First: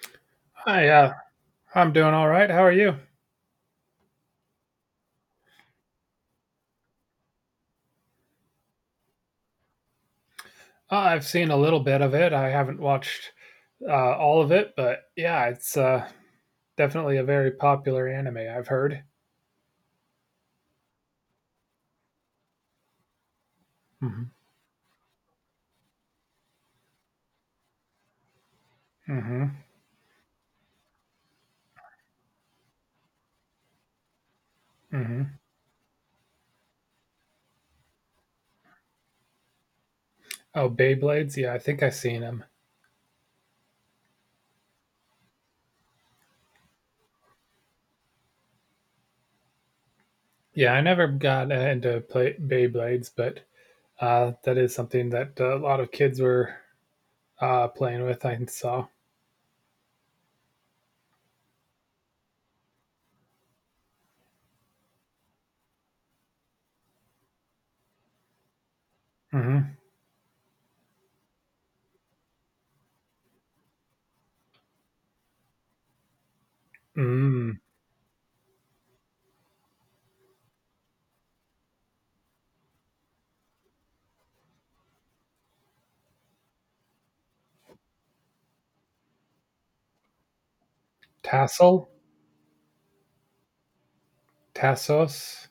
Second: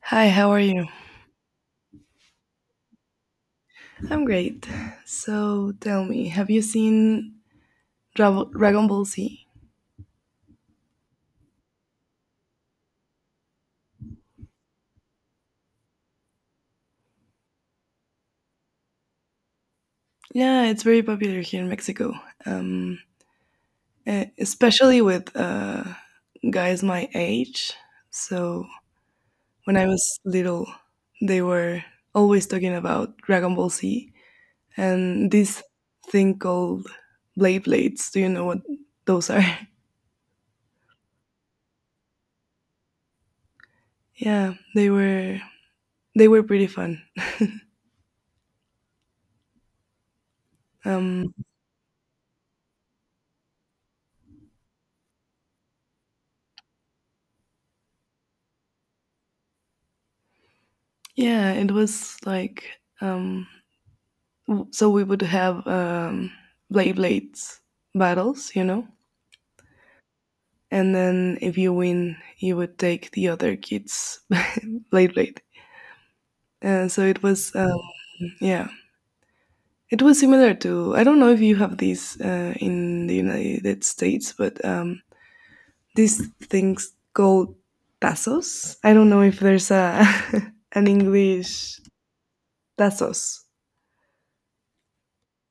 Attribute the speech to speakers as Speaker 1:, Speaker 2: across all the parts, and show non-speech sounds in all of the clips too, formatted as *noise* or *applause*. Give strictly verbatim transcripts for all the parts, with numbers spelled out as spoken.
Speaker 1: Hi, how are you?
Speaker 2: Hi, uh, I'm doing all right. How are you?
Speaker 1: I'm great. So tell me, have you seen Dra- Dragon Ball Z?
Speaker 2: Uh, I've seen a little bit of it. I haven't watched uh, all of it, but yeah, it's uh, definitely a very popular anime. I've heard.
Speaker 1: Yeah, it's very popular here in Mexico, um, e-
Speaker 2: Hmm
Speaker 1: especially with uh, guys my age. So
Speaker 2: hmm
Speaker 1: when I was little, they were always talking about Dragon Ball Z and
Speaker 2: hmm
Speaker 1: this thing called blade blades. Do you know what those are?
Speaker 2: Oh, Beyblades. Yeah, I think I've seen them.
Speaker 1: *laughs* Yeah, they were they were pretty fun.
Speaker 2: Yeah, I
Speaker 1: *laughs*
Speaker 2: never
Speaker 1: Um,
Speaker 2: got uh, into play- Beyblades, but uh, that is something that uh, a lot of kids were uh, playing with. I saw.
Speaker 1: yeah, it was like um w- so we would have um blade blades battles, you know?
Speaker 2: Hmm
Speaker 1: And then if you win, you would take the other kid's *laughs* blade blade. Uh, so it
Speaker 2: Mm.
Speaker 1: was um yeah. It was similar to, I don't know if you have these uh, in the United States, but um these things called tazos. I don't know if there's a *laughs* an English
Speaker 2: Tassel.
Speaker 1: tazos.
Speaker 2: Tassos.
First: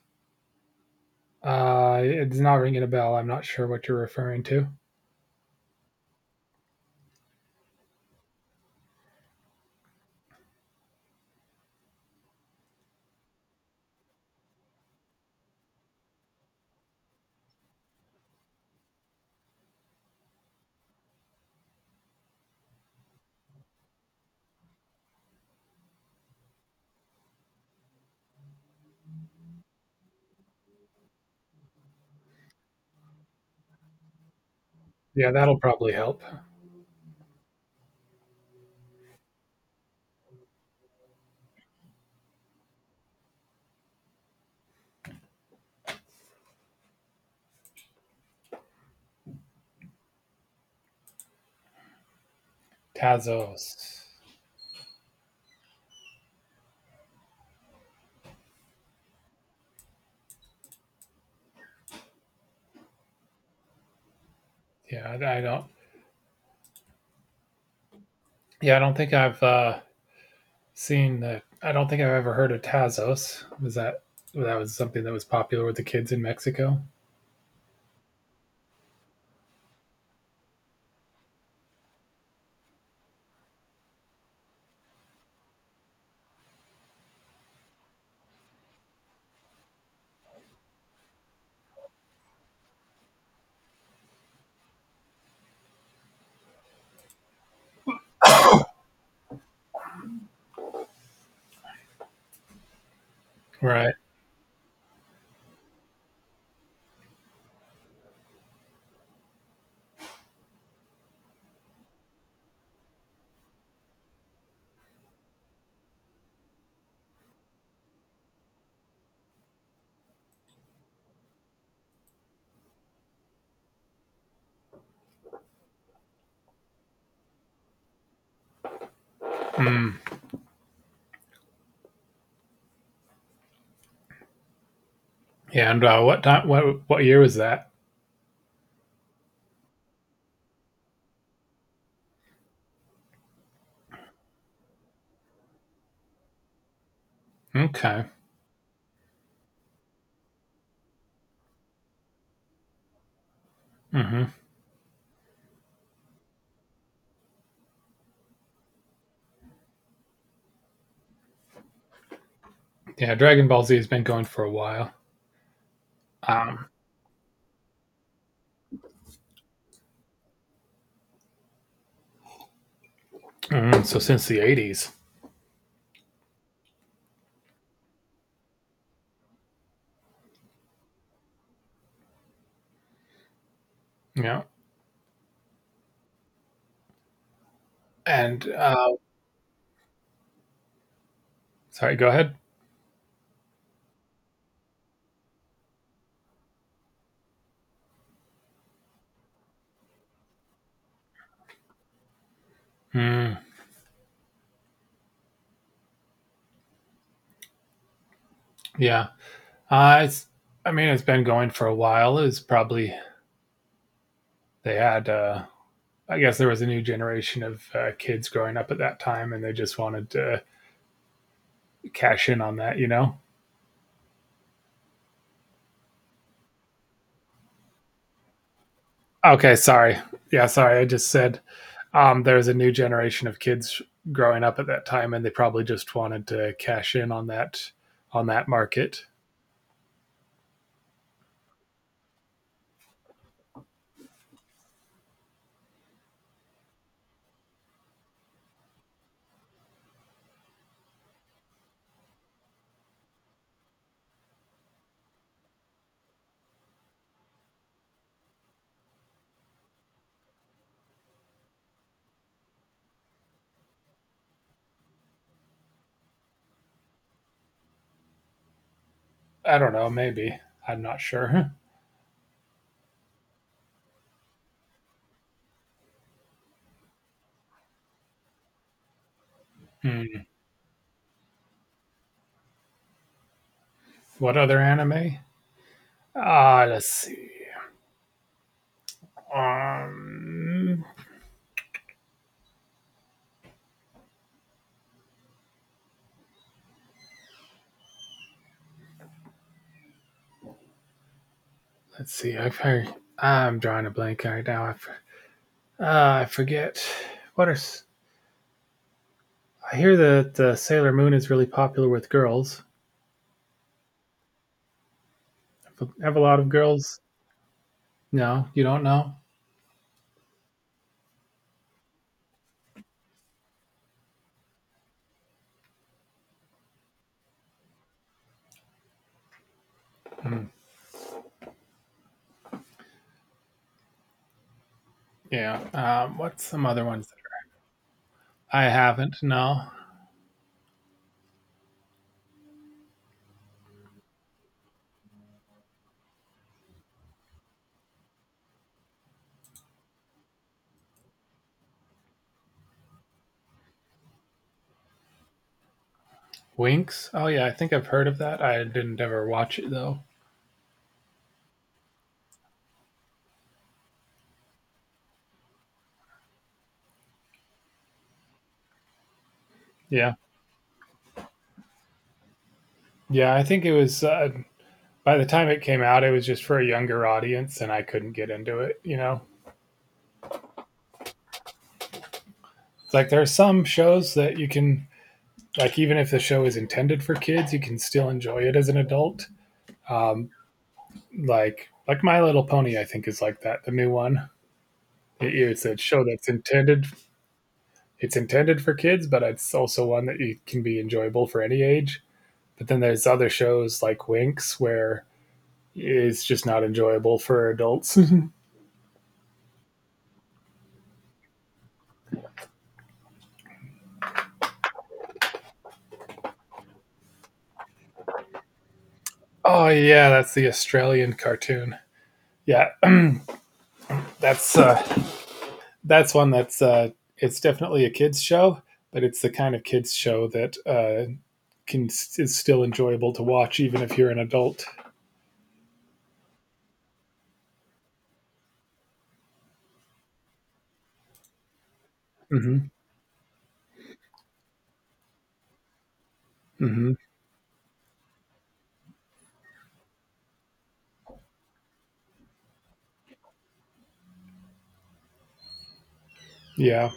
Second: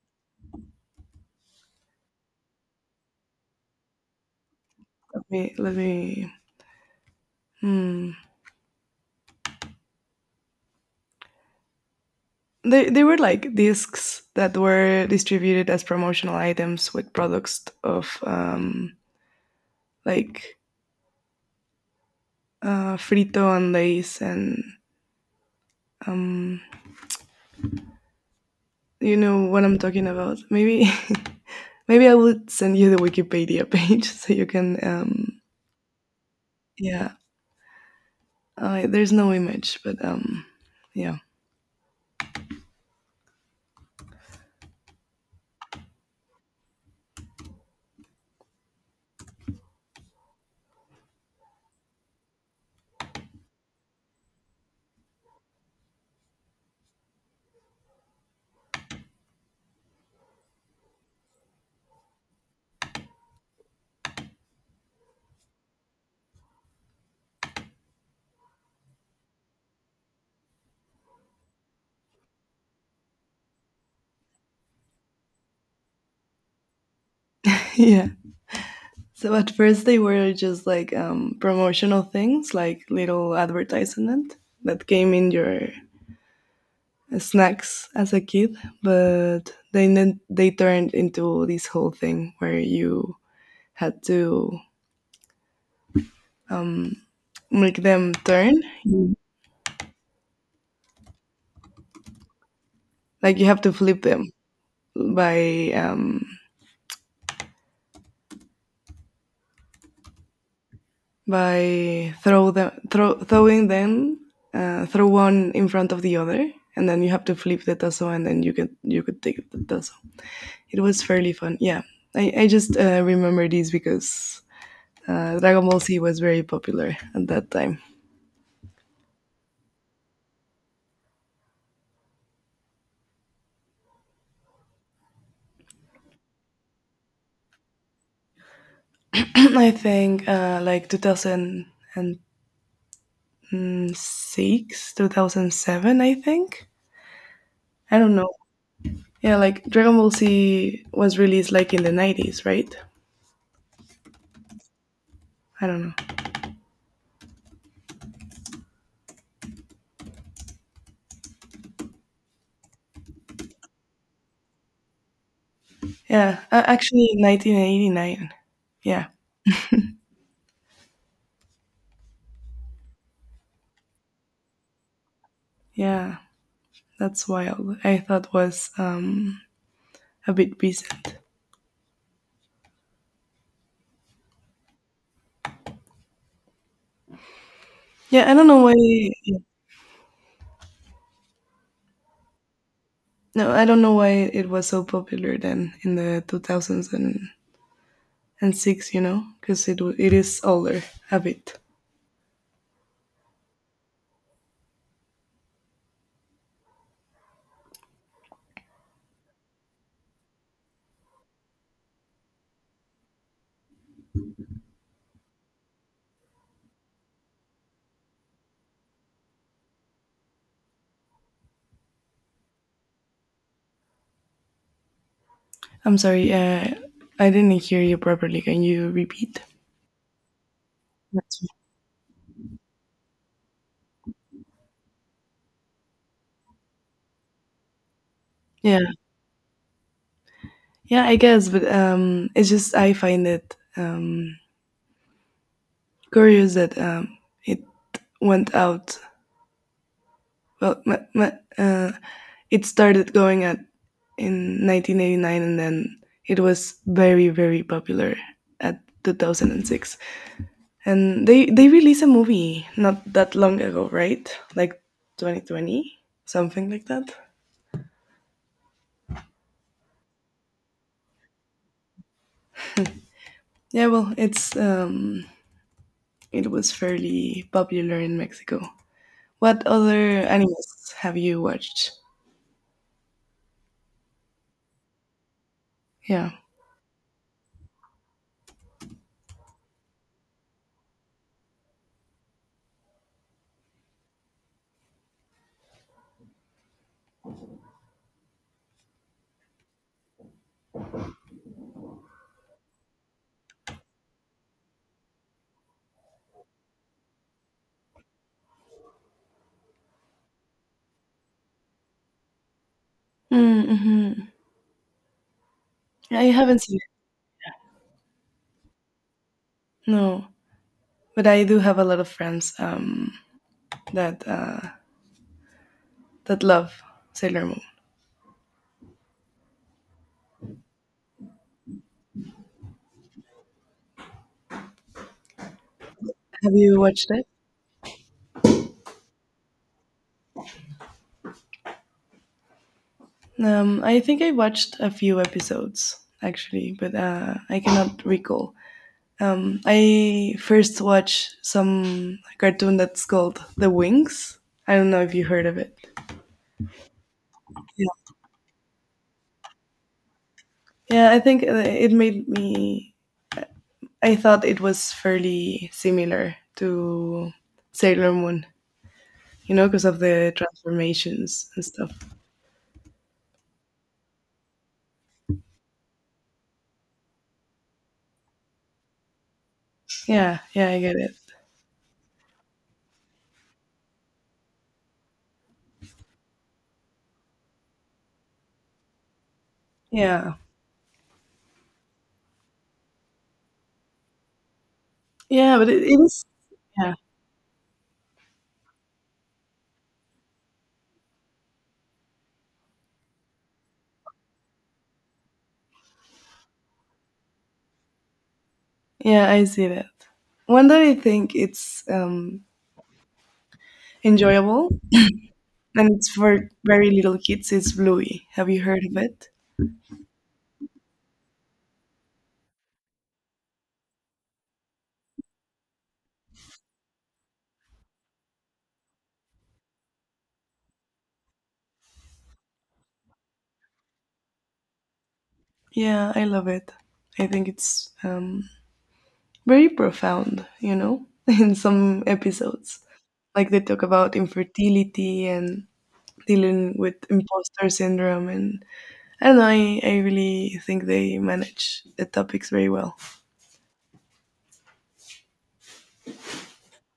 Speaker 2: Uh, it's not ringing a bell. I'm not sure what you're referring to.
Speaker 1: Let me let me hmm. They, they were like discs that were distributed as promotional items with products of um, like uh, Frito and Lays and um, you know what I'm talking about. Maybe *laughs* maybe I would send you the Wikipedia page *laughs* so you can
Speaker 2: Yeah,
Speaker 1: um,
Speaker 2: that'll probably help.
Speaker 1: yeah. Uh, there's no image, but um, yeah,
Speaker 2: Tazos. Yeah, I, I don't. Yeah, I don't think I've uh, seen that. I don't think I've ever heard of Tazos. Was that that was something that was popular with the kids in Mexico?
Speaker 1: *laughs* yeah. So at first they were just like um, promotional things, like little advertisement that came in your snacks as a kid, but they then they turned into this whole thing where you had to um, make them turn. You- Like you have to
Speaker 2: Right.
Speaker 1: flip them by um, by throw them throw, throwing them, uh, throw one in front of the other, and then you have to flip the tasso, and then you could you could take the tasso. It was fairly fun. Yeah, I I just uh, remember these because uh, Dragon Ball Z was very popular at that time.
Speaker 2: Mm. Yeah. And uh, what time? What what year was that?
Speaker 1: *clears throat* I think uh, like two thousand six, two thousand seven, I think. I
Speaker 2: Okay.
Speaker 1: don't know. Yeah, like Dragon Ball Z was released like in the nineties, right?
Speaker 2: hmm
Speaker 1: I don't know.
Speaker 2: Yeah. Dragon Ball Z has been going for a while.
Speaker 1: Yeah, uh,
Speaker 2: Um,
Speaker 1: actually nineteen eighty-nine. Yeah,
Speaker 2: mm, so since the eighties.
Speaker 1: yeah, that's wild. I thought was um, a bit recent.
Speaker 2: Yeah.
Speaker 1: Yeah, I don't
Speaker 2: And
Speaker 1: know why.
Speaker 2: uh, sorry. Go ahead.
Speaker 1: No, I don't know why it was so popular then in the two thousands and, and six. You know, because it wa- it is older a bit.
Speaker 2: Mm, yeah. Uh, it's. I mean, it's been going for a while. It was probably they had uh, I guess there was a new generation of uh, kids growing up at that time, and they just wanted to cash in on that, you know?
Speaker 1: I'm sorry, uh, I didn't hear you properly. Can you repeat?
Speaker 2: Okay, sorry. Yeah, sorry. I just said
Speaker 1: That's-
Speaker 2: um, there was a new generation of kids growing up at that time, and they probably just wanted to cash in on that on that
Speaker 1: Yeah,
Speaker 2: market.
Speaker 1: yeah, I guess, but um, it's just I find it um, curious that um, it went out. Well, ma- ma- uh, it started going at in nineteen eighty-nine, and then it was very, very popular at two thousand six. And six. And they they released a movie not that long ago, right? Like twenty twenty, something like that.
Speaker 2: I don't know. Maybe I'm not sure.
Speaker 1: Yeah, well, it's um, it was fairly popular in Mexico. What
Speaker 2: Hmm.
Speaker 1: other animes have you watched?
Speaker 2: What other anime?
Speaker 1: Yeah.
Speaker 2: Ah, uh, let's see. Um, let's see. I've heard. I'm drawing a blank right now. I, f- uh, I forget. What are I hear that uh, Sailor Moon is really popular with girls.
Speaker 1: Mm-hmm.
Speaker 2: Have a
Speaker 1: I
Speaker 2: lot of
Speaker 1: haven't seen
Speaker 2: girls? No, you don't know.
Speaker 1: it. No, but I do have a lot of friends um, that uh, that love Sailor Moon.
Speaker 2: Hmm. Yeah. Um, what's
Speaker 1: Have
Speaker 2: some
Speaker 1: you
Speaker 2: other ones?
Speaker 1: watched
Speaker 2: That
Speaker 1: it?
Speaker 2: are- I haven't. No.
Speaker 1: Um, I think I watched a few episodes actually, but uh, I cannot recall. Um, I first watched some cartoon that's called The Wings. I don't know if you heard of it.
Speaker 2: Winks. Oh yeah, I think I've heard
Speaker 1: Yeah,
Speaker 2: of that. I didn't ever watch it though.
Speaker 1: yeah I think uh, it made me, I thought it was fairly similar to Sailor Moon, you know, because of
Speaker 2: Yeah.
Speaker 1: the transformations and stuff.
Speaker 2: Yeah. I think it was. Uh, by the time it came out, it was just for a younger audience, and I couldn't get into it. You know,
Speaker 1: Yeah, yeah, I get it.
Speaker 2: it's like there are some shows that you can. Like even if the show is intended for kids, you can still enjoy it as an adult. Um,
Speaker 1: Yeah,
Speaker 2: like like My Little Pony, I think is like that. The new one. It-
Speaker 1: yeah,
Speaker 2: it's
Speaker 1: but
Speaker 2: a
Speaker 1: it, it
Speaker 2: show
Speaker 1: is.
Speaker 2: that's intended
Speaker 1: Yeah,
Speaker 2: it's intended for kids, but it's also one that you can be enjoyable for any age. But then there's other shows like Winx where it's just not enjoyable for adults.
Speaker 1: yeah, I see that. One that I think it's um, enjoyable and it's for very little kids is Bluey. Have you heard of it?
Speaker 2: *laughs* Oh yeah, that's the Australian cartoon. Yeah, *clears throat* that's uh, that's one that's uh, it's definitely a kids show, but it's the kind of kids show that uh, can is still enjoyable to watch even if you're an adult.
Speaker 1: Yeah, I love it. I think it's um, very profound, you know, *laughs* in some
Speaker 2: Hmm
Speaker 1: episodes. Like they talk about infertility and dealing
Speaker 2: hmm
Speaker 1: with imposter syndrome and I don't know, I, I really think they manage the topics very well.
Speaker 2: Yeah.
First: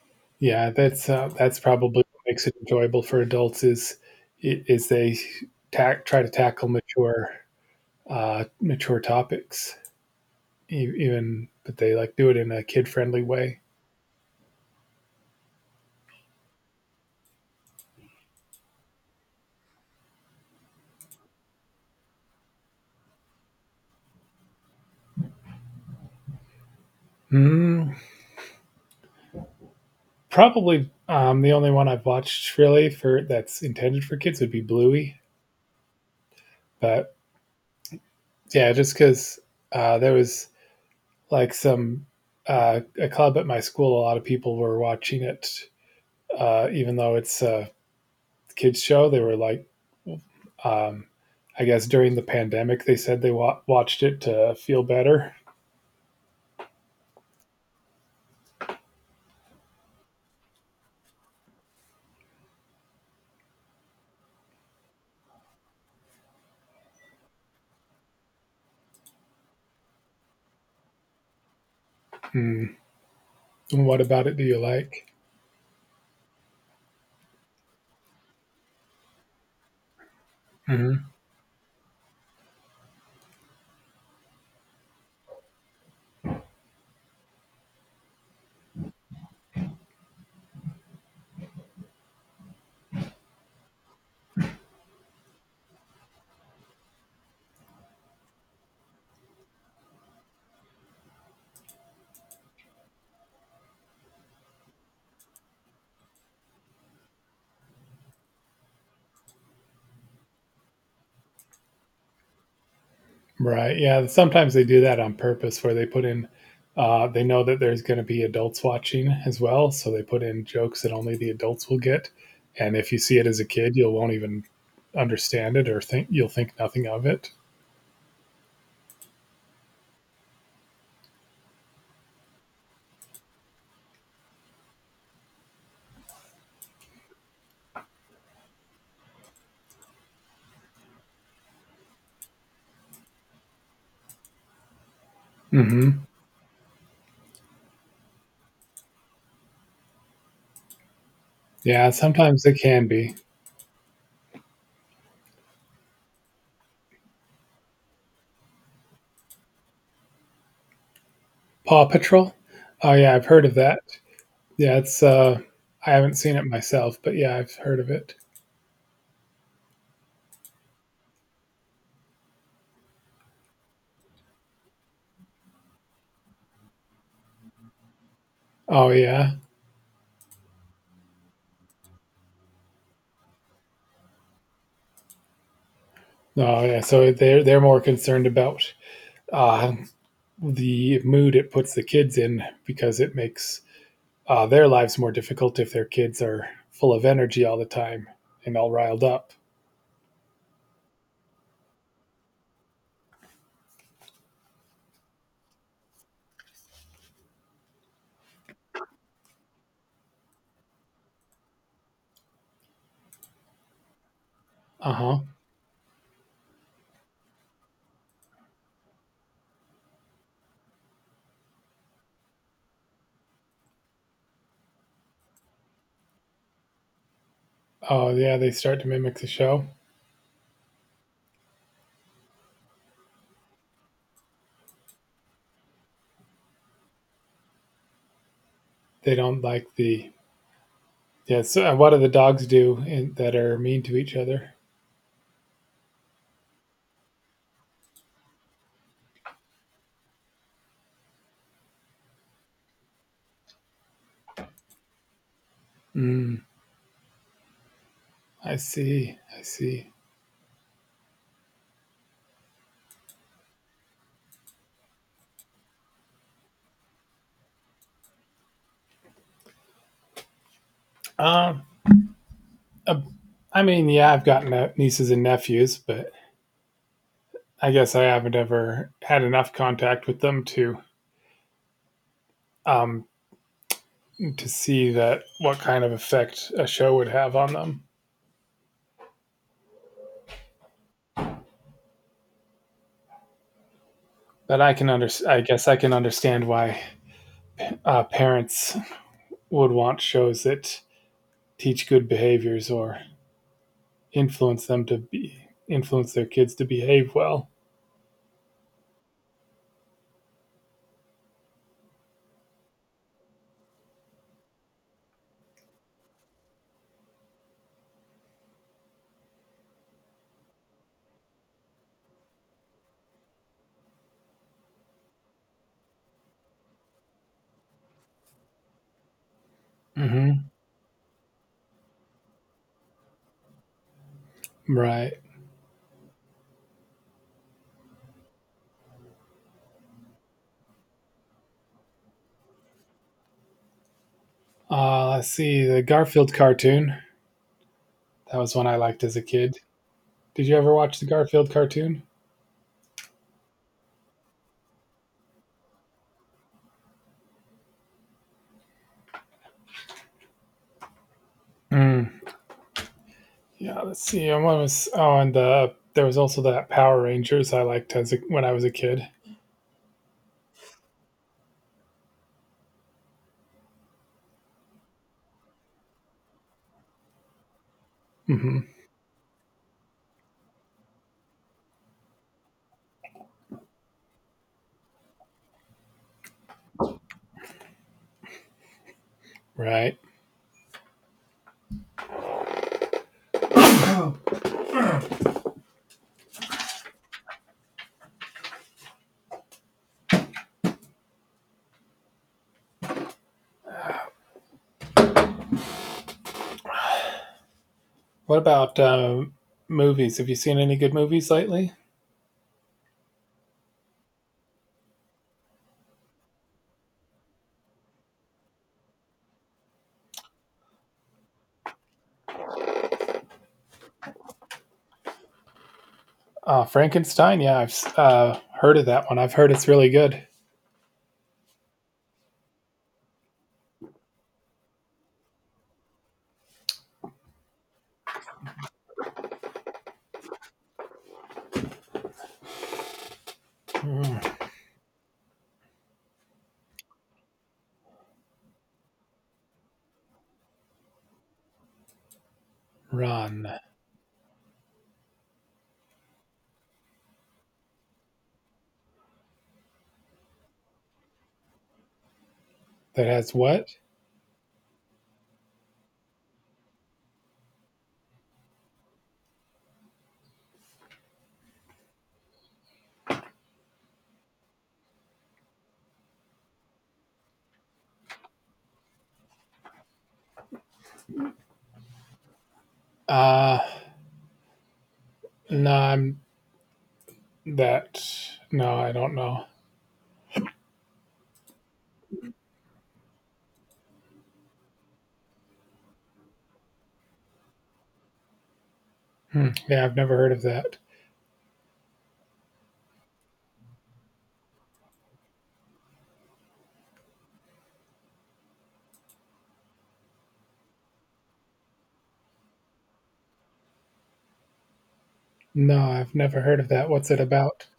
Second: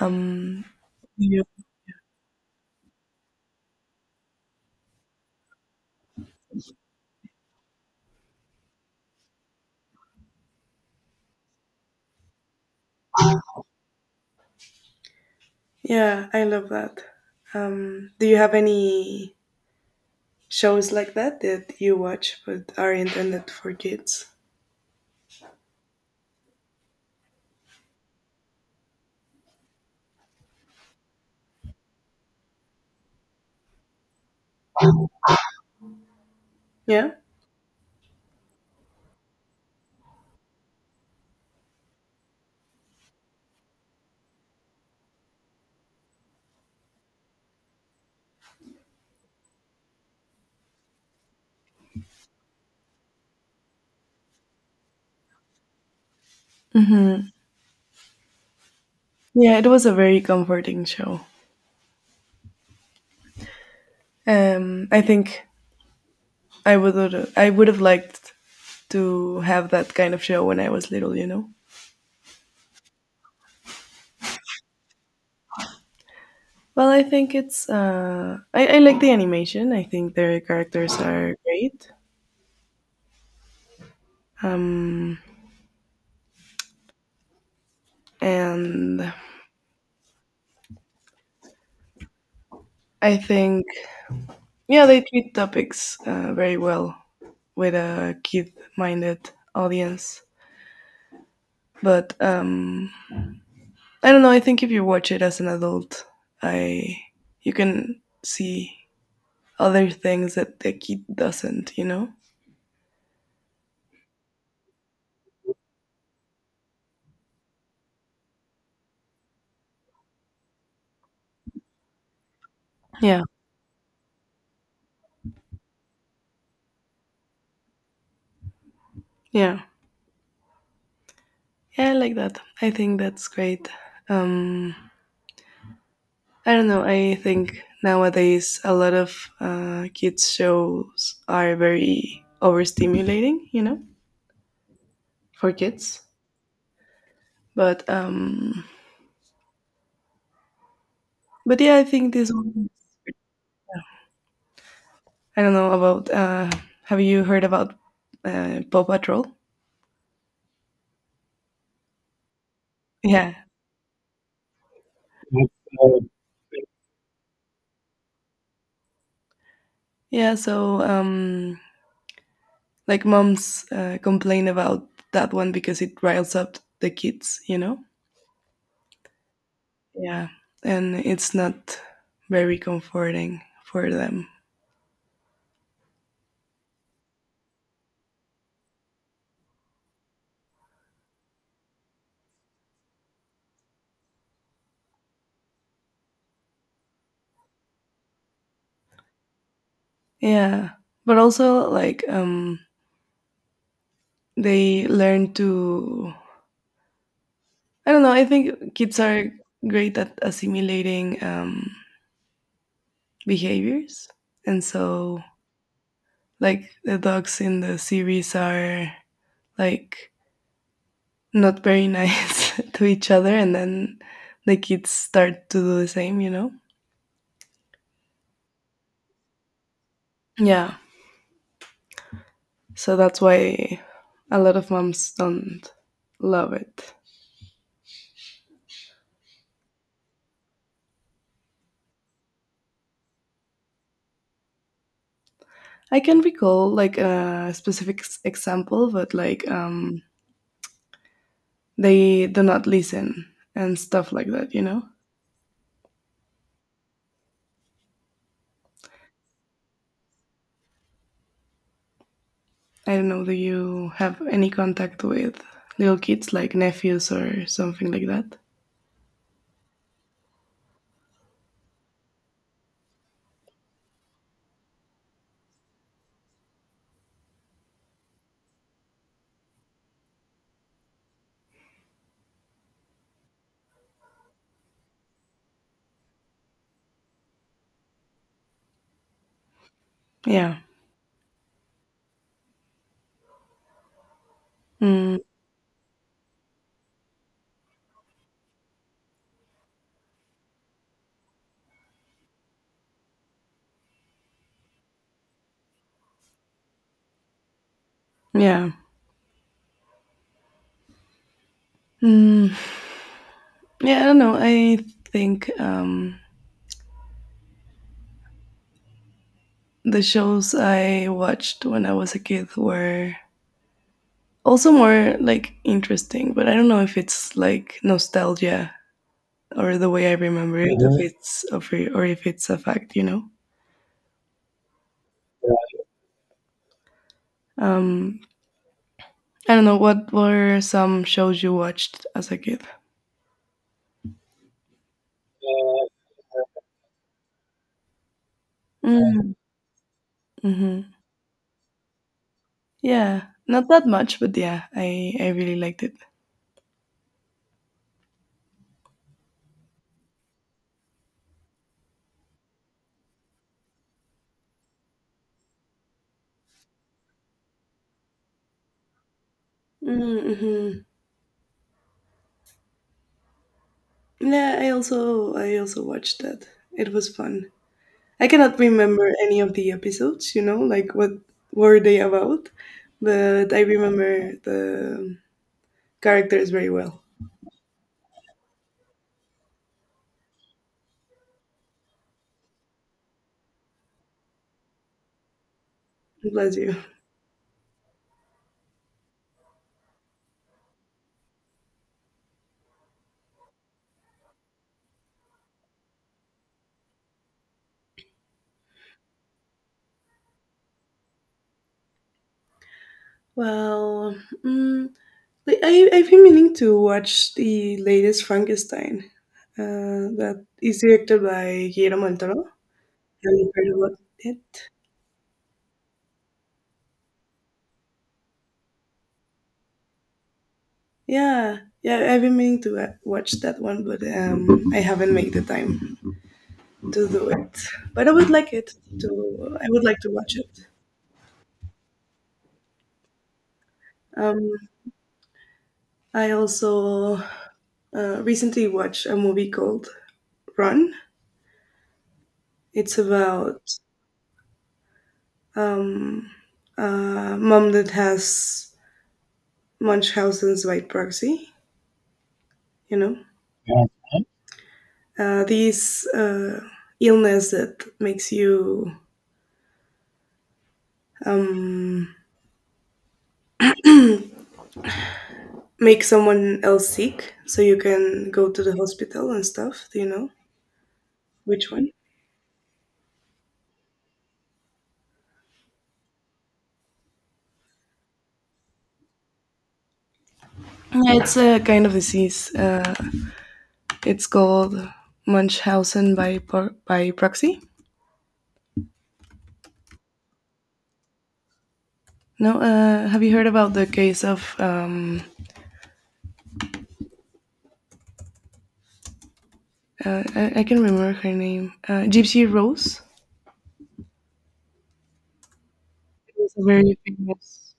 Speaker 1: Um
Speaker 2: Yeah, that's uh,
Speaker 1: you-
Speaker 2: that's probably what makes it enjoyable for adults is is they tack, try to tackle mature uh, mature topics, e- even but they like do it in a kid friendly way.
Speaker 1: yeah, I love that. Um do you have any shows like that that you watch but are intended for kids?
Speaker 2: Mm, probably um, the only one I've watched really for that's intended for kids would be Bluey,
Speaker 1: Yeah?
Speaker 2: but yeah, just because uh, there was like some uh, a club at my school, a lot of people were watching it, uh, even though it's a kids show. They were like um, I guess during the pandemic, they said they wa- watched it to feel better.
Speaker 1: Yeah, it was a very comforting show. Um I think I would I would have liked to have that kind of show when I was little, you know.
Speaker 2: Hmm. What about it do you like?
Speaker 1: Well, I think it's. Uh, I, I like the animation. I think their characters
Speaker 2: Hmm
Speaker 1: are great. Um, and I think, yeah, they treat topics uh, very well with a kid minded audience. But um, I don't know. I think if you watch it as an adult, I you can see other things that the kid doesn't, you know?
Speaker 2: Right. Yeah. Sometimes they do that on purpose where they put in, uh, they know that there's going to be adults watching as well. So they put in jokes that only the adults will get. And if you see
Speaker 1: Yeah.
Speaker 2: it as a kid, you won't even understand it or think you'll think nothing of it.
Speaker 1: Yeah. Yeah, I like that. I think that's great. Um, I don't know. I think nowadays a lot of uh, kids shows are very overstimulating, you know, for
Speaker 2: Hmm
Speaker 1: kids. But um, but yeah, I
Speaker 2: Yeah.
Speaker 1: think this
Speaker 2: Sometimes it
Speaker 1: one.
Speaker 2: can be.
Speaker 1: I don't know about. Uh, have you heard about uh, Paw Patrol?
Speaker 2: Paw Patrol. Oh, yeah. I've
Speaker 1: Yeah,
Speaker 2: heard of that. Yeah, it's uh I haven't seen it myself, but yeah, I've heard of it.
Speaker 1: yeah. So um, like moms uh, complain about that one because it riles up the kids, you know.
Speaker 2: Oh yeah.
Speaker 1: Yeah, and it's not very comforting for them.
Speaker 2: Oh yeah. So they're they're more concerned about uh, the mood it puts the kids in because it makes uh their lives more difficult if their kids are full of energy all the time and all riled up.
Speaker 1: Yeah, but also like um they learn to, I don't know, I think kids are great at assimilating um behaviors. And so
Speaker 2: Uh-huh.
Speaker 1: like the dogs in the series are like not very nice *laughs* to each other and then the kids start to do the same, you know?
Speaker 2: Oh yeah, they start to mimic the show.
Speaker 1: Yeah. So that's why a lot of moms don't love it.
Speaker 2: They don't like the Yeah, so uh, what do the dogs do in, that are mean to each other?
Speaker 1: I can recall like a specific s- example, but like um they do not listen and stuff like that, you know.
Speaker 2: Mm, I see. I see.
Speaker 1: I don't know, do you have any contact with little kids like nephews or something like that?
Speaker 2: Um, Uh, I mean, yeah, I've got ne- nieces and nephews, but I guess I haven't ever had enough contact with them to um, to see that what kind of effect a show would have on them.
Speaker 1: Yeah.
Speaker 2: But I can under-
Speaker 1: Mm,
Speaker 2: I guess I can understand why uh, parents would want shows that teach good behaviors or influence them to be influence their kids to behave well.
Speaker 1: yeah. Mm, yeah, I don't know, I think um the shows I watched when I was a kid were also more like interesting, but I don't know if it's like nostalgia or the way I
Speaker 2: Mm-hmm.
Speaker 1: remember it, if Mhm. it's or or if it's a fact, you know.
Speaker 2: Right.
Speaker 1: um I don't know, what were some shows you watched as a kid.
Speaker 2: Uh, let's see, the Garfield cartoon. That was one I liked as a
Speaker 1: Mm,
Speaker 2: kid. Did you ever
Speaker 1: hmm.
Speaker 2: watch the Garfield cartoon?
Speaker 1: Yeah, not that much, but yeah, I I really liked it.
Speaker 2: Mm. Yeah, let's see. And One was oh, and the there was also that Power Rangers I liked as a, when I was a kid.
Speaker 1: Mm-hmm. Yeah, I also I also watched that. It was fun. I cannot
Speaker 2: Hmm
Speaker 1: remember any of the episodes. You know, like what were they about, but I remember the characters very well.
Speaker 2: Right.
Speaker 1: Bless you.
Speaker 2: What about um, movies? Have you seen any good movies lately?
Speaker 1: Well, mm, like, I, I've been meaning to watch the latest Frankenstein uh, that is directed by Guillermo del Toro. Have you heard about it?
Speaker 2: Uh, Frankenstein. Yeah, I've s- uh, heard of that one. I've heard it's really good.
Speaker 1: Yeah, yeah, I've been meaning to uh, watch that one, but um, I haven't made the time to do it. But I would like it to. I would like to watch it.
Speaker 2: Mm.
Speaker 1: Um, I also uh, recently watched a movie called Run. It's
Speaker 2: Run
Speaker 1: about um, a mom that has Munchausen's by proxy, you
Speaker 2: that
Speaker 1: know.
Speaker 2: has what?
Speaker 1: Yeah. uh, these uh, Illness that makes you um, make someone else sick so you can go to the hospital and stuff. Do you know which one?
Speaker 2: Uh no, I'm that. No, I don't know.
Speaker 1: Yeah, it's a kind of disease. Uh, it's called Munchausen by por- by proxy.
Speaker 2: Hmm. Yeah, I've never heard of that.
Speaker 1: No, uh, have you heard about the case of um, uh, I, I can remember her name, uh, Gypsy Rose?
Speaker 2: No, I've
Speaker 1: It
Speaker 2: never
Speaker 1: was
Speaker 2: heard
Speaker 1: a
Speaker 2: of that.
Speaker 1: very
Speaker 2: What's it about?
Speaker 1: famous.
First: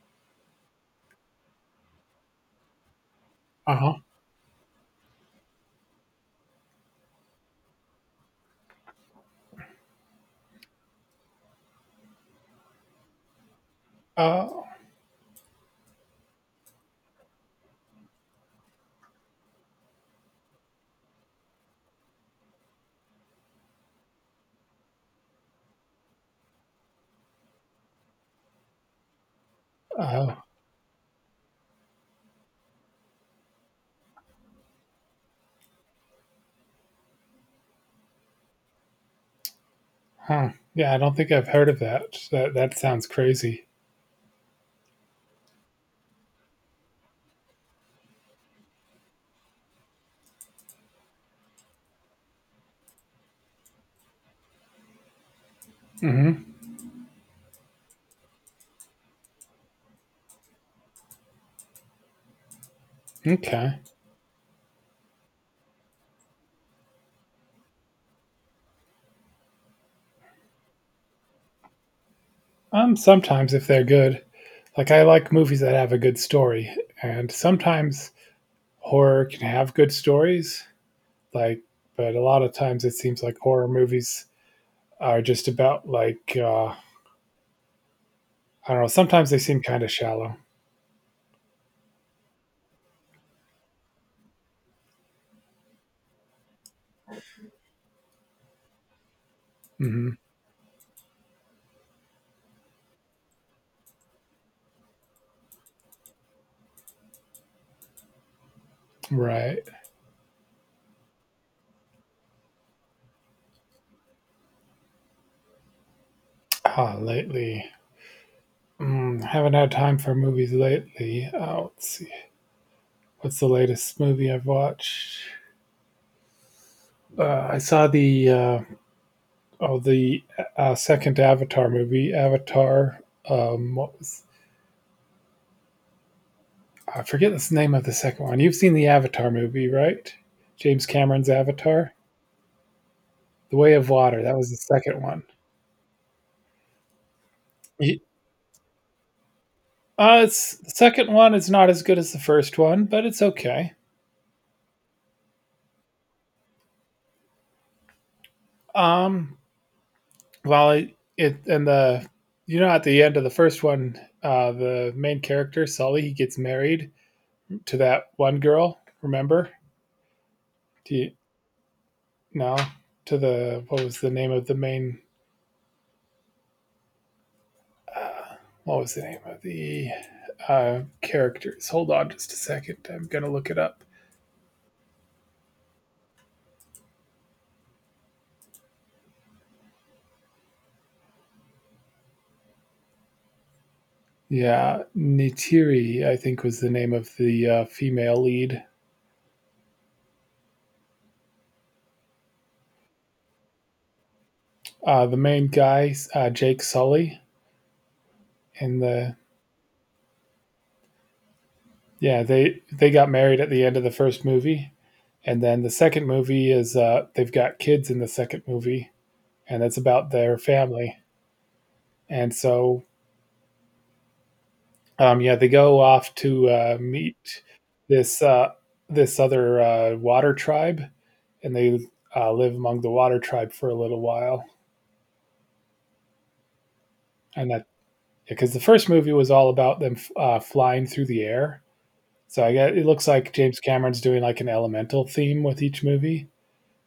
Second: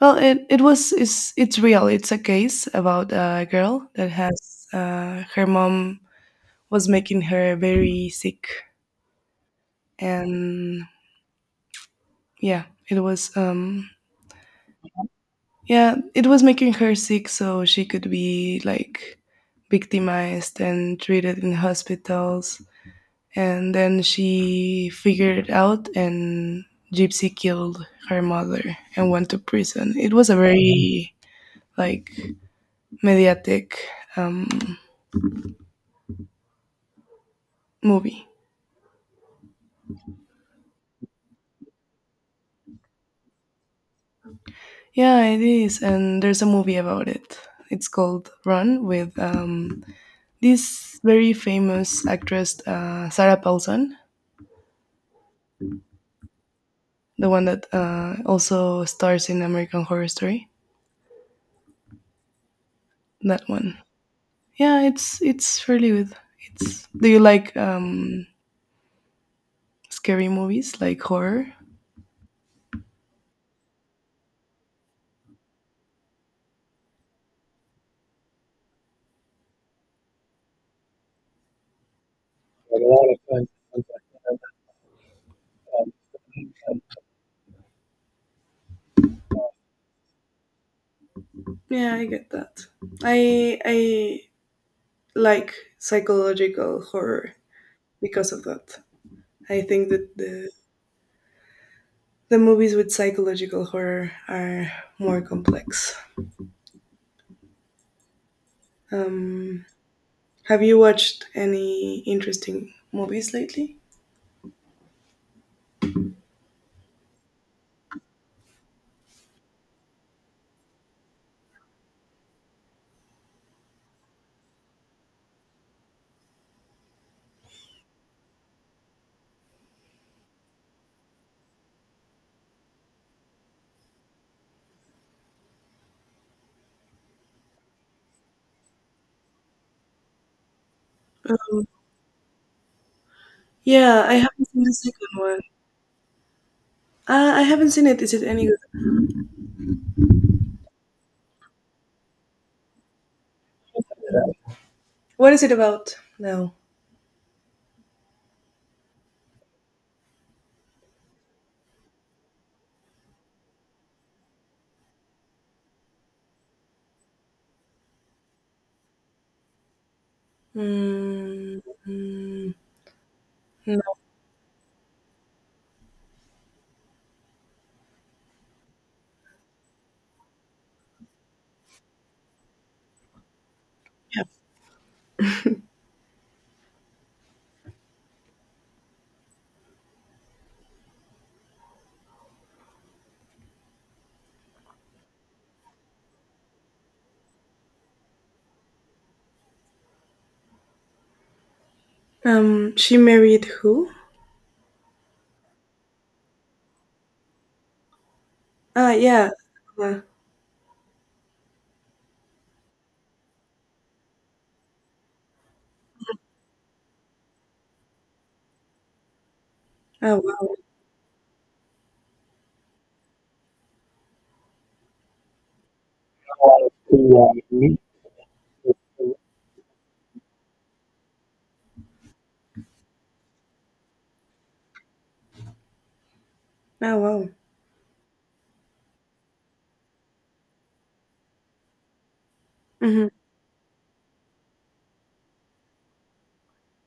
Speaker 1: Well, it, it was it's it's real. It's a case about a
Speaker 2: Uh
Speaker 1: girl
Speaker 2: huh.
Speaker 1: that has uh, her mom was making her very sick, and yeah, it was um
Speaker 2: Oh.
Speaker 1: yeah, it was making her sick, so she could be like victimized and treated in hospitals, and then she figured it out, and Gypsy killed her mother and went to prison. It was a
Speaker 2: Oh.
Speaker 1: very like mediatic Um, movie.
Speaker 2: Huh. Yeah, I don't think I've heard of that. That that sounds crazy.
Speaker 1: Yeah, it is, and there's a movie about it. It's called Run with um, this very famous actress uh, Sarah Paulson,
Speaker 2: Hmm
Speaker 1: the one that uh, also stars in American Horror Story. That one.
Speaker 2: Okay.
Speaker 1: Yeah, it's it's fairly good. It's. Do you like um, scary movies like horror?
Speaker 2: Um, sometimes if they're good, like I like movies that have a good story, and sometimes horror can have good stories. Like, but a lot of times it seems like horror movies are just about like uh, I don't know. Sometimes they seem kind of shallow.
Speaker 1: Yeah, I get that. I I like psychological horror because of that. I think
Speaker 2: Hmm
Speaker 1: that the the movies with psychological horror are more complex. Um,
Speaker 2: Right.
Speaker 1: have you watched any interesting movies lately?
Speaker 2: Ah, lately. Mm, haven't had time for movies lately. Oh, let's see. What's the latest movie I've watched? Uh, I saw the uh, Oh, the uh, second Avatar movie, Avatar. Um, what was, I forget the name of the second one. You've seen the Avatar movie, right? James Cameron's
Speaker 1: Um,
Speaker 2: Avatar, The Way of
Speaker 1: yeah, I
Speaker 2: Water. That
Speaker 1: haven't
Speaker 2: was the
Speaker 1: seen the
Speaker 2: second
Speaker 1: second
Speaker 2: one.
Speaker 1: one. Uh, I haven't seen it.
Speaker 2: Ye-
Speaker 1: Is it any good?
Speaker 2: Uh, it's, the second one is not as good as the first one, but it's okay.
Speaker 1: What is it about? No.
Speaker 2: Um, well, it, it and the you know, at the end of the first one, uh, the main character Sully, he gets married to that one girl. Remember? Do you
Speaker 1: Mm, mm,
Speaker 2: no? To the
Speaker 1: no.
Speaker 2: what was the name of the main what was the name of the uh, characters? Hold on just a second. I'm going to look it up.
Speaker 1: Yeah.
Speaker 2: Yeah, Nitiri, I think, was the name of the uh, female lead.
Speaker 1: Um, she married who?
Speaker 2: Uh, the main guy, uh, Jake Sully, and
Speaker 1: Ah,
Speaker 2: the
Speaker 1: yeah. Uh,
Speaker 2: yeah they they got married at the end of the first movie, and then the second movie is uh, they've got kids in the second movie, and it's about
Speaker 1: oh
Speaker 2: their
Speaker 1: wow.
Speaker 2: family. And so um, yeah, they go off to
Speaker 1: Oh
Speaker 2: uh,
Speaker 1: wow.
Speaker 2: meet
Speaker 1: Hmm.
Speaker 2: this uh, this other uh, water tribe, and they uh, live among the water tribe for a little while. And that because the first movie was all about them uh, flying through the air, so I guess it looks like James Cameron's doing like an elemental theme with each movie.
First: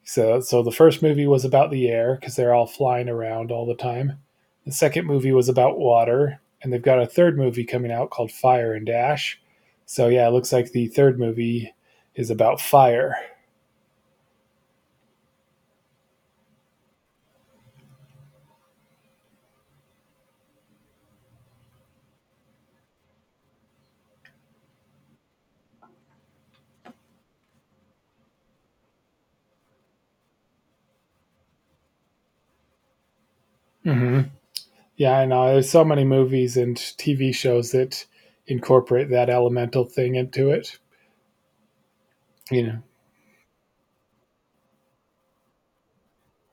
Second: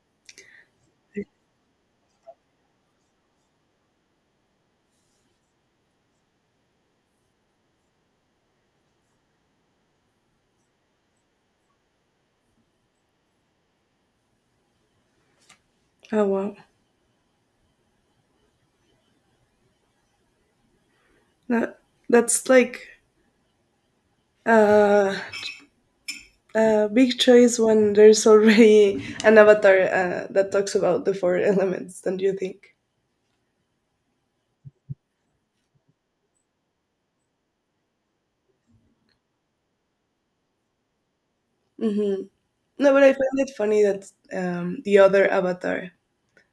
Speaker 2: So, so the first movie was about the air because they're all flying around all the time. The second movie was about water, and they've got a third movie coming out called Fire and Dash. So yeah, it looks like the third movie is about fire.
Speaker 1: Oh wow. That, that's like Uh, uh, big choice when there's already an avatar uh, that talks about the four elements, don't you think?
Speaker 2: Mm-hmm. Yeah, I know. There's so many movies and T V shows that incorporate that elemental thing into it.
Speaker 1: Hmm.
Speaker 2: You know.
Speaker 1: No, but I find it funny that um, the other avatar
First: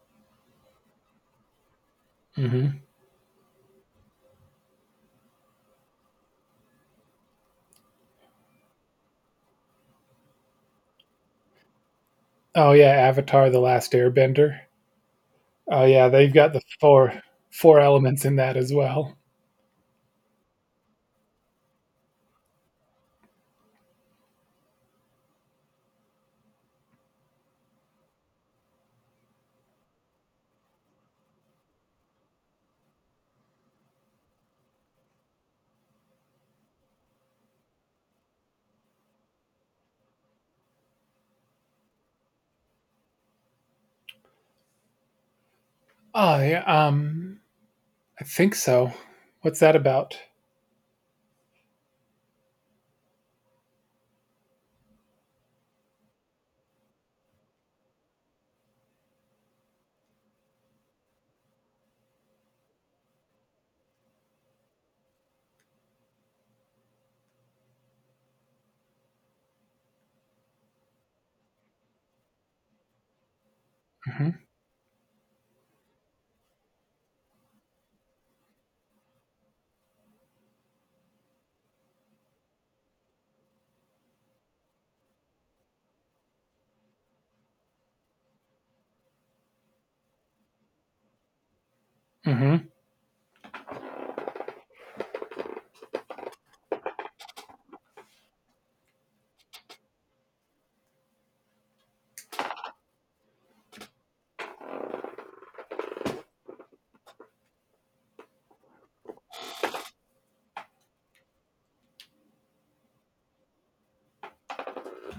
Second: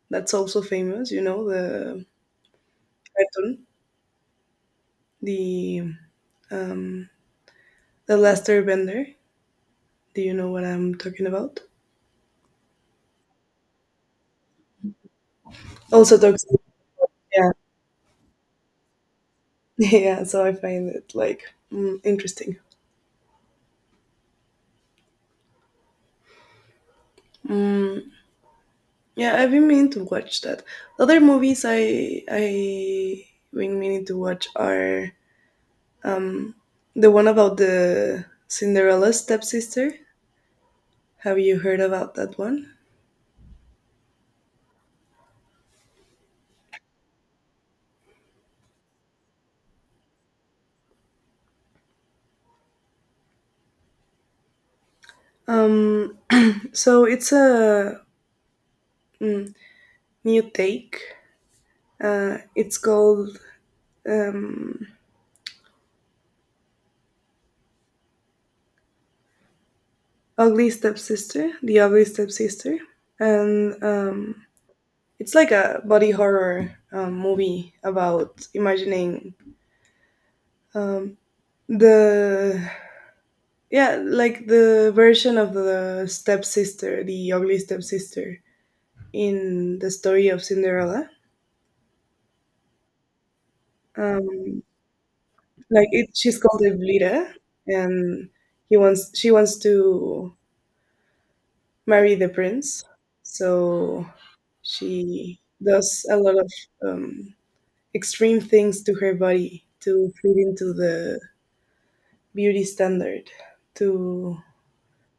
Speaker 1: that's also famous, you know, the
Speaker 2: Mm-hmm.
Speaker 1: cartoon, the um, the Last Airbender. Do you know what I'm talking about?
Speaker 2: Oh yeah, Avatar: The Last Airbender. Oh yeah,
Speaker 1: Also
Speaker 2: they've
Speaker 1: talks,
Speaker 2: got the four
Speaker 1: yeah,
Speaker 2: four elements in that as well.
Speaker 1: *laughs* yeah. So I find it like mm, interesting. Mm. Yeah, I've been meaning to watch that. The other movies I I been meaning to watch are um the one about the Cinderella stepsister. Have you heard about that one?
Speaker 2: Oh yeah. Um, I think so. What's that about?
Speaker 1: Um, so it's a mm, new take. Uh, it's called um, Ugly Stepsister, The Ugly Stepsister, and
Speaker 2: Mhm,
Speaker 1: um, it's like a body horror um, movie about imagining um, the yeah, like the version of the stepsister, the ugly stepsister in the story of Cinderella.
Speaker 2: mhm.
Speaker 1: Um, like it, she's called Evlira, and he wants she wants to marry the prince, so she does a lot of um, extreme things to her body to fit into the beauty standard to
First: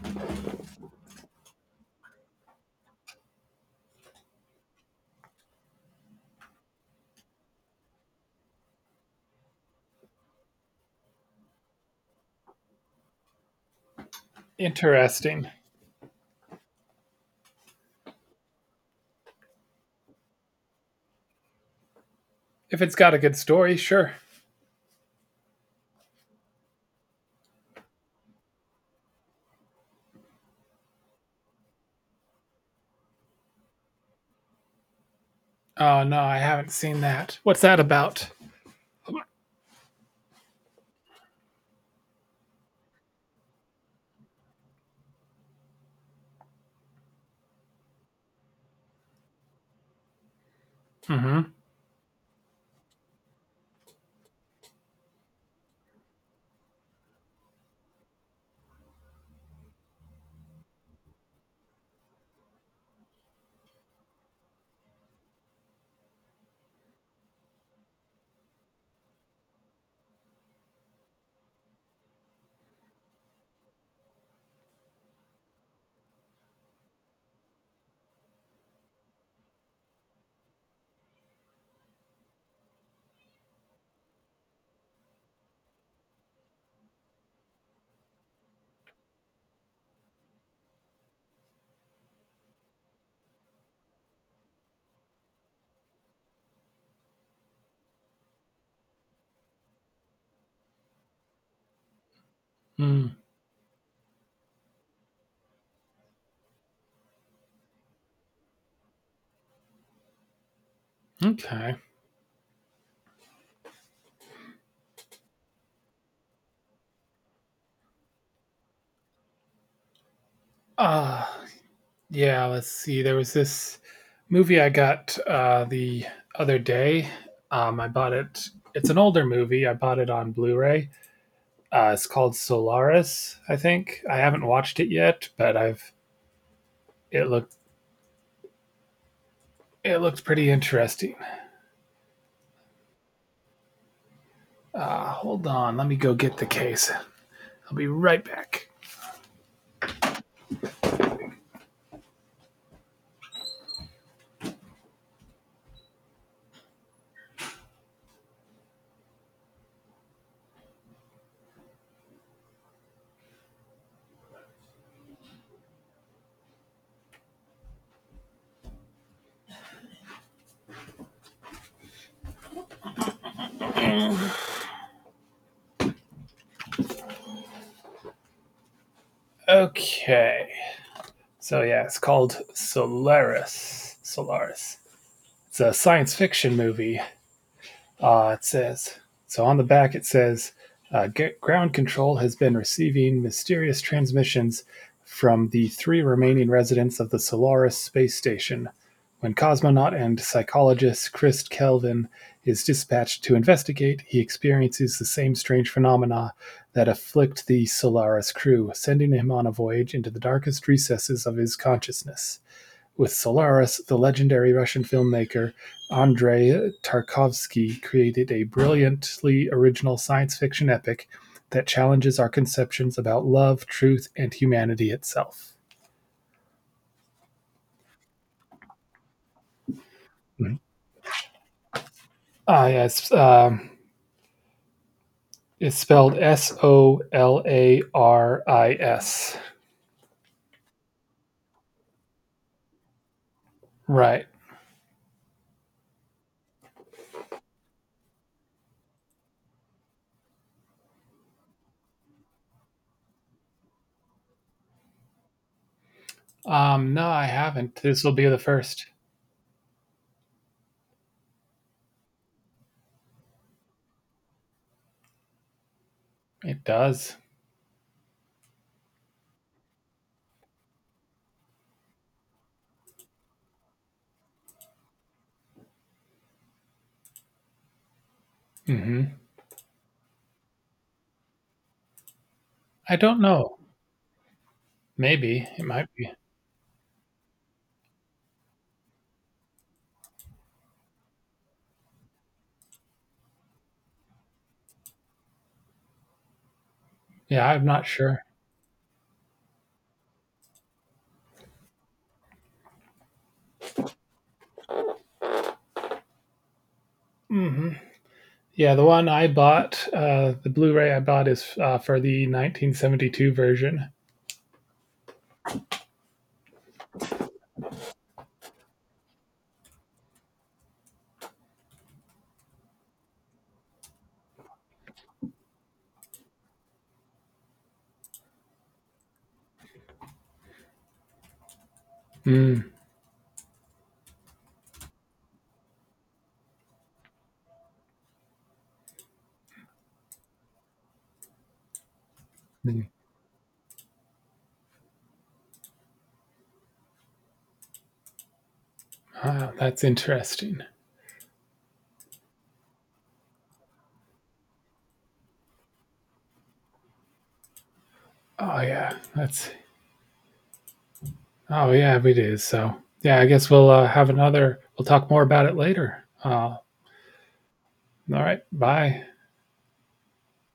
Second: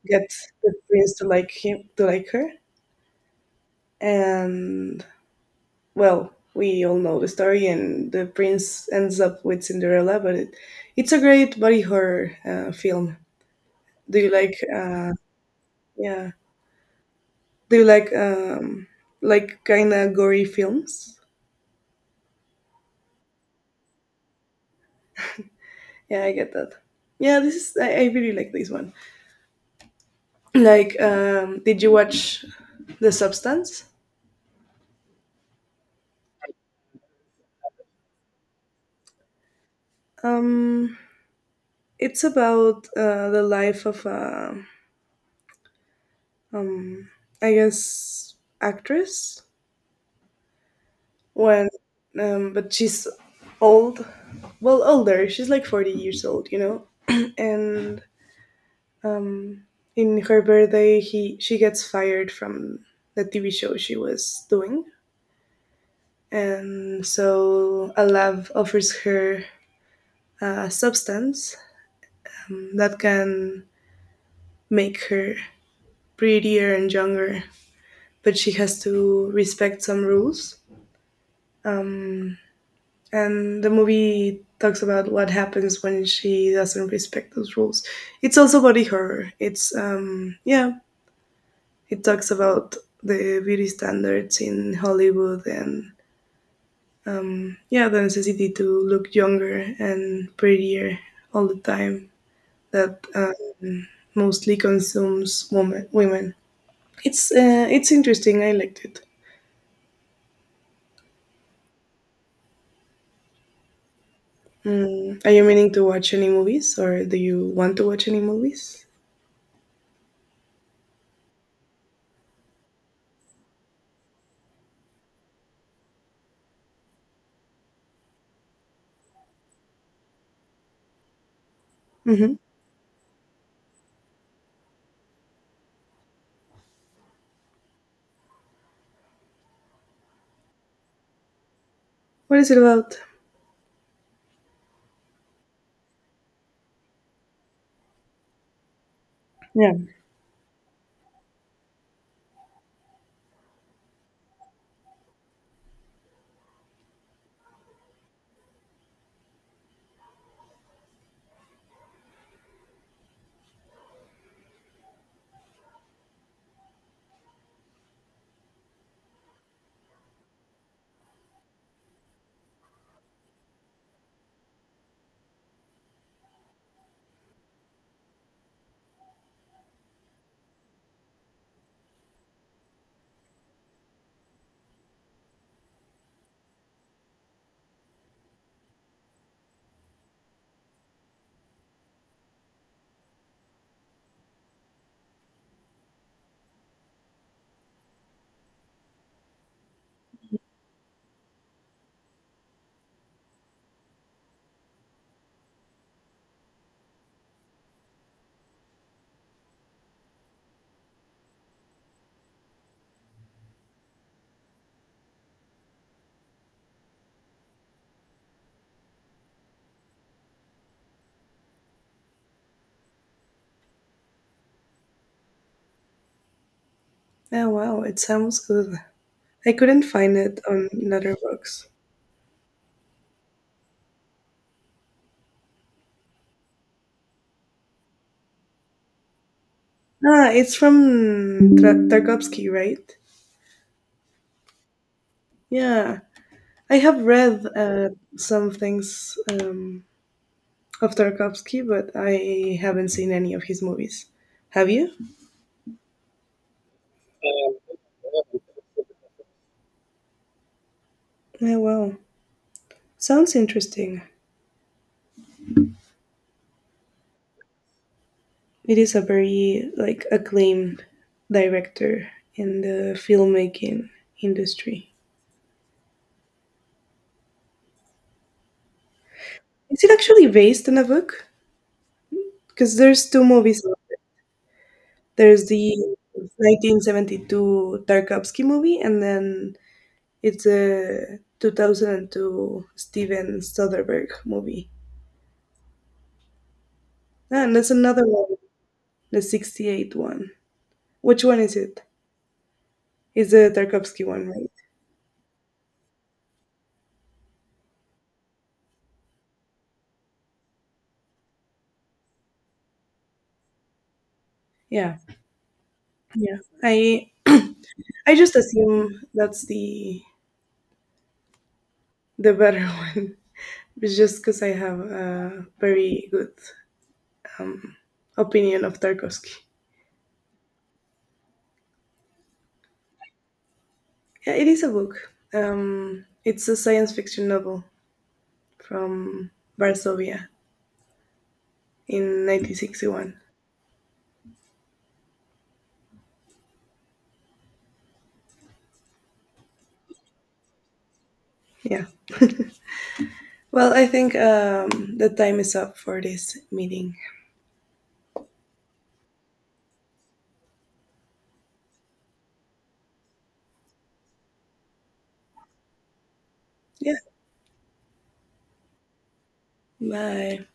Speaker 1: get the prince to like him to like her and, well, we all know the story, and the prince ends up with Cinderella. But it, it's a great body horror uh, film. Do you like? Uh,
Speaker 2: Interesting.
Speaker 1: yeah. Do you like um, like kind of gory films?
Speaker 2: If it's got a good story, sure.
Speaker 1: Yeah, I get that. Yeah, this is I, I really like this one. Like, um, did you watch The Substance?
Speaker 2: Oh, no, I haven't seen that. What's that about?
Speaker 1: Um, it's about uh, the life of a, um, I guess, actress,
Speaker 2: Mhm.
Speaker 1: when, um, but she's old, well older, she's like forty years old, you know. *clears throat* And um in her birthday, he she gets fired from the TV show she was doing, and so alav offers her a substance, um, that can make her prettier and younger, but she has to respect some rules, um, and the movie talks about what happens when she doesn't respect those rules. It's also body horror. It's um Yeah, it talks about the beauty standards in Hollywood and yeah, the necessity to look younger and prettier all the time that
Speaker 2: Mm,
Speaker 1: uh, mostly consumes woman, women. It's uh, it's interesting. I liked it.
Speaker 2: okay.
Speaker 1: Mm. Are you meaning to watch any movies, or do you want to watch any movies?
Speaker 2: Uh, yeah, let's see. There was this movie I got uh, the other day. Um, I bought it. It's an older movie. I bought it on Blu-ray. Uh, it's
Speaker 1: Mm-hmm.
Speaker 2: called Solaris, I think. I haven't watched it yet, but I've it looked, it looks pretty interesting.
Speaker 1: What is it about?
Speaker 2: Uh, hold on, let me go get the case. I'll be right back.
Speaker 1: Yeah.
Speaker 2: Okay. So yeah, it's called Solaris. Solaris. It's a science fiction movie. Uh, it says so on the back. It says uh, ground control has been receiving mysterious transmissions from the three remaining residents of the Solaris space station. When cosmonaut and psychologist Chris Kelvin is dispatched to investigate, he experiences the same strange phenomena that afflict the Solaris crew, sending him on a voyage into the darkest recesses of his consciousness. With "Solaris", the legendary Russian filmmaker Andrei Tarkovsky created a brilliantly original science-fiction epic that challenges our conceptions about love, truth, and humanity itself.
Speaker 1: Oh wow, it sounds good. I couldn't find it
Speaker 2: Mhm.
Speaker 1: on Letterboxd.
Speaker 2: Ah, yes, it's, um, it's spelled S O L A R I S.
Speaker 1: Ah, it's from Tra- Tarkovsky, right?
Speaker 2: Right.
Speaker 1: Yeah. I have read uh, some things um, of Tarkovsky, but I haven't seen any of his movies. Have you?
Speaker 2: Um, no, I haven't. This will be the first.
Speaker 1: Oh, wow. Sounds interesting.
Speaker 2: It does.
Speaker 1: It is a very like acclaimed director in the filmmaking industry.
Speaker 2: Hmm
Speaker 1: Is it actually based on a book? Because
Speaker 2: I
Speaker 1: there's
Speaker 2: don't
Speaker 1: two
Speaker 2: know.
Speaker 1: movies of it. There's
Speaker 2: Maybe it
Speaker 1: the
Speaker 2: might be.
Speaker 1: nineteen seventy-two Tarkovsky movie, and then it's a two thousand two Steven Soderbergh movie. Ah,
Speaker 2: Yeah,
Speaker 1: and
Speaker 2: I'm
Speaker 1: that's
Speaker 2: not
Speaker 1: another
Speaker 2: sure.
Speaker 1: one, the sixty-eight one. Which one is it? It's the Tarkovsky one, right?
Speaker 2: hmm Yeah, the one I bought, uh, the Blu-ray I bought is uh, for the nineteen seventy-two version.
Speaker 1: Yeah. Yeah. I I just assume that's the the better *laughs* one. It's just because I have a very good um, opinion of Tarkovsky.
Speaker 2: Mm.
Speaker 1: Yeah, it is a book. Um, it's a science fiction novel from Varsovia in nineteen sixty-one.
Speaker 2: Ah, that's interesting.
Speaker 1: Yeah. Well, I think um, the time is up for this meeting.
Speaker 2: Oh yeah, that's oh yeah, it is. So yeah, I guess we'll uh, have another. We'll talk more about it later. Uh, all
Speaker 1: Yeah.
Speaker 2: right, bye.
Speaker 1: Bye.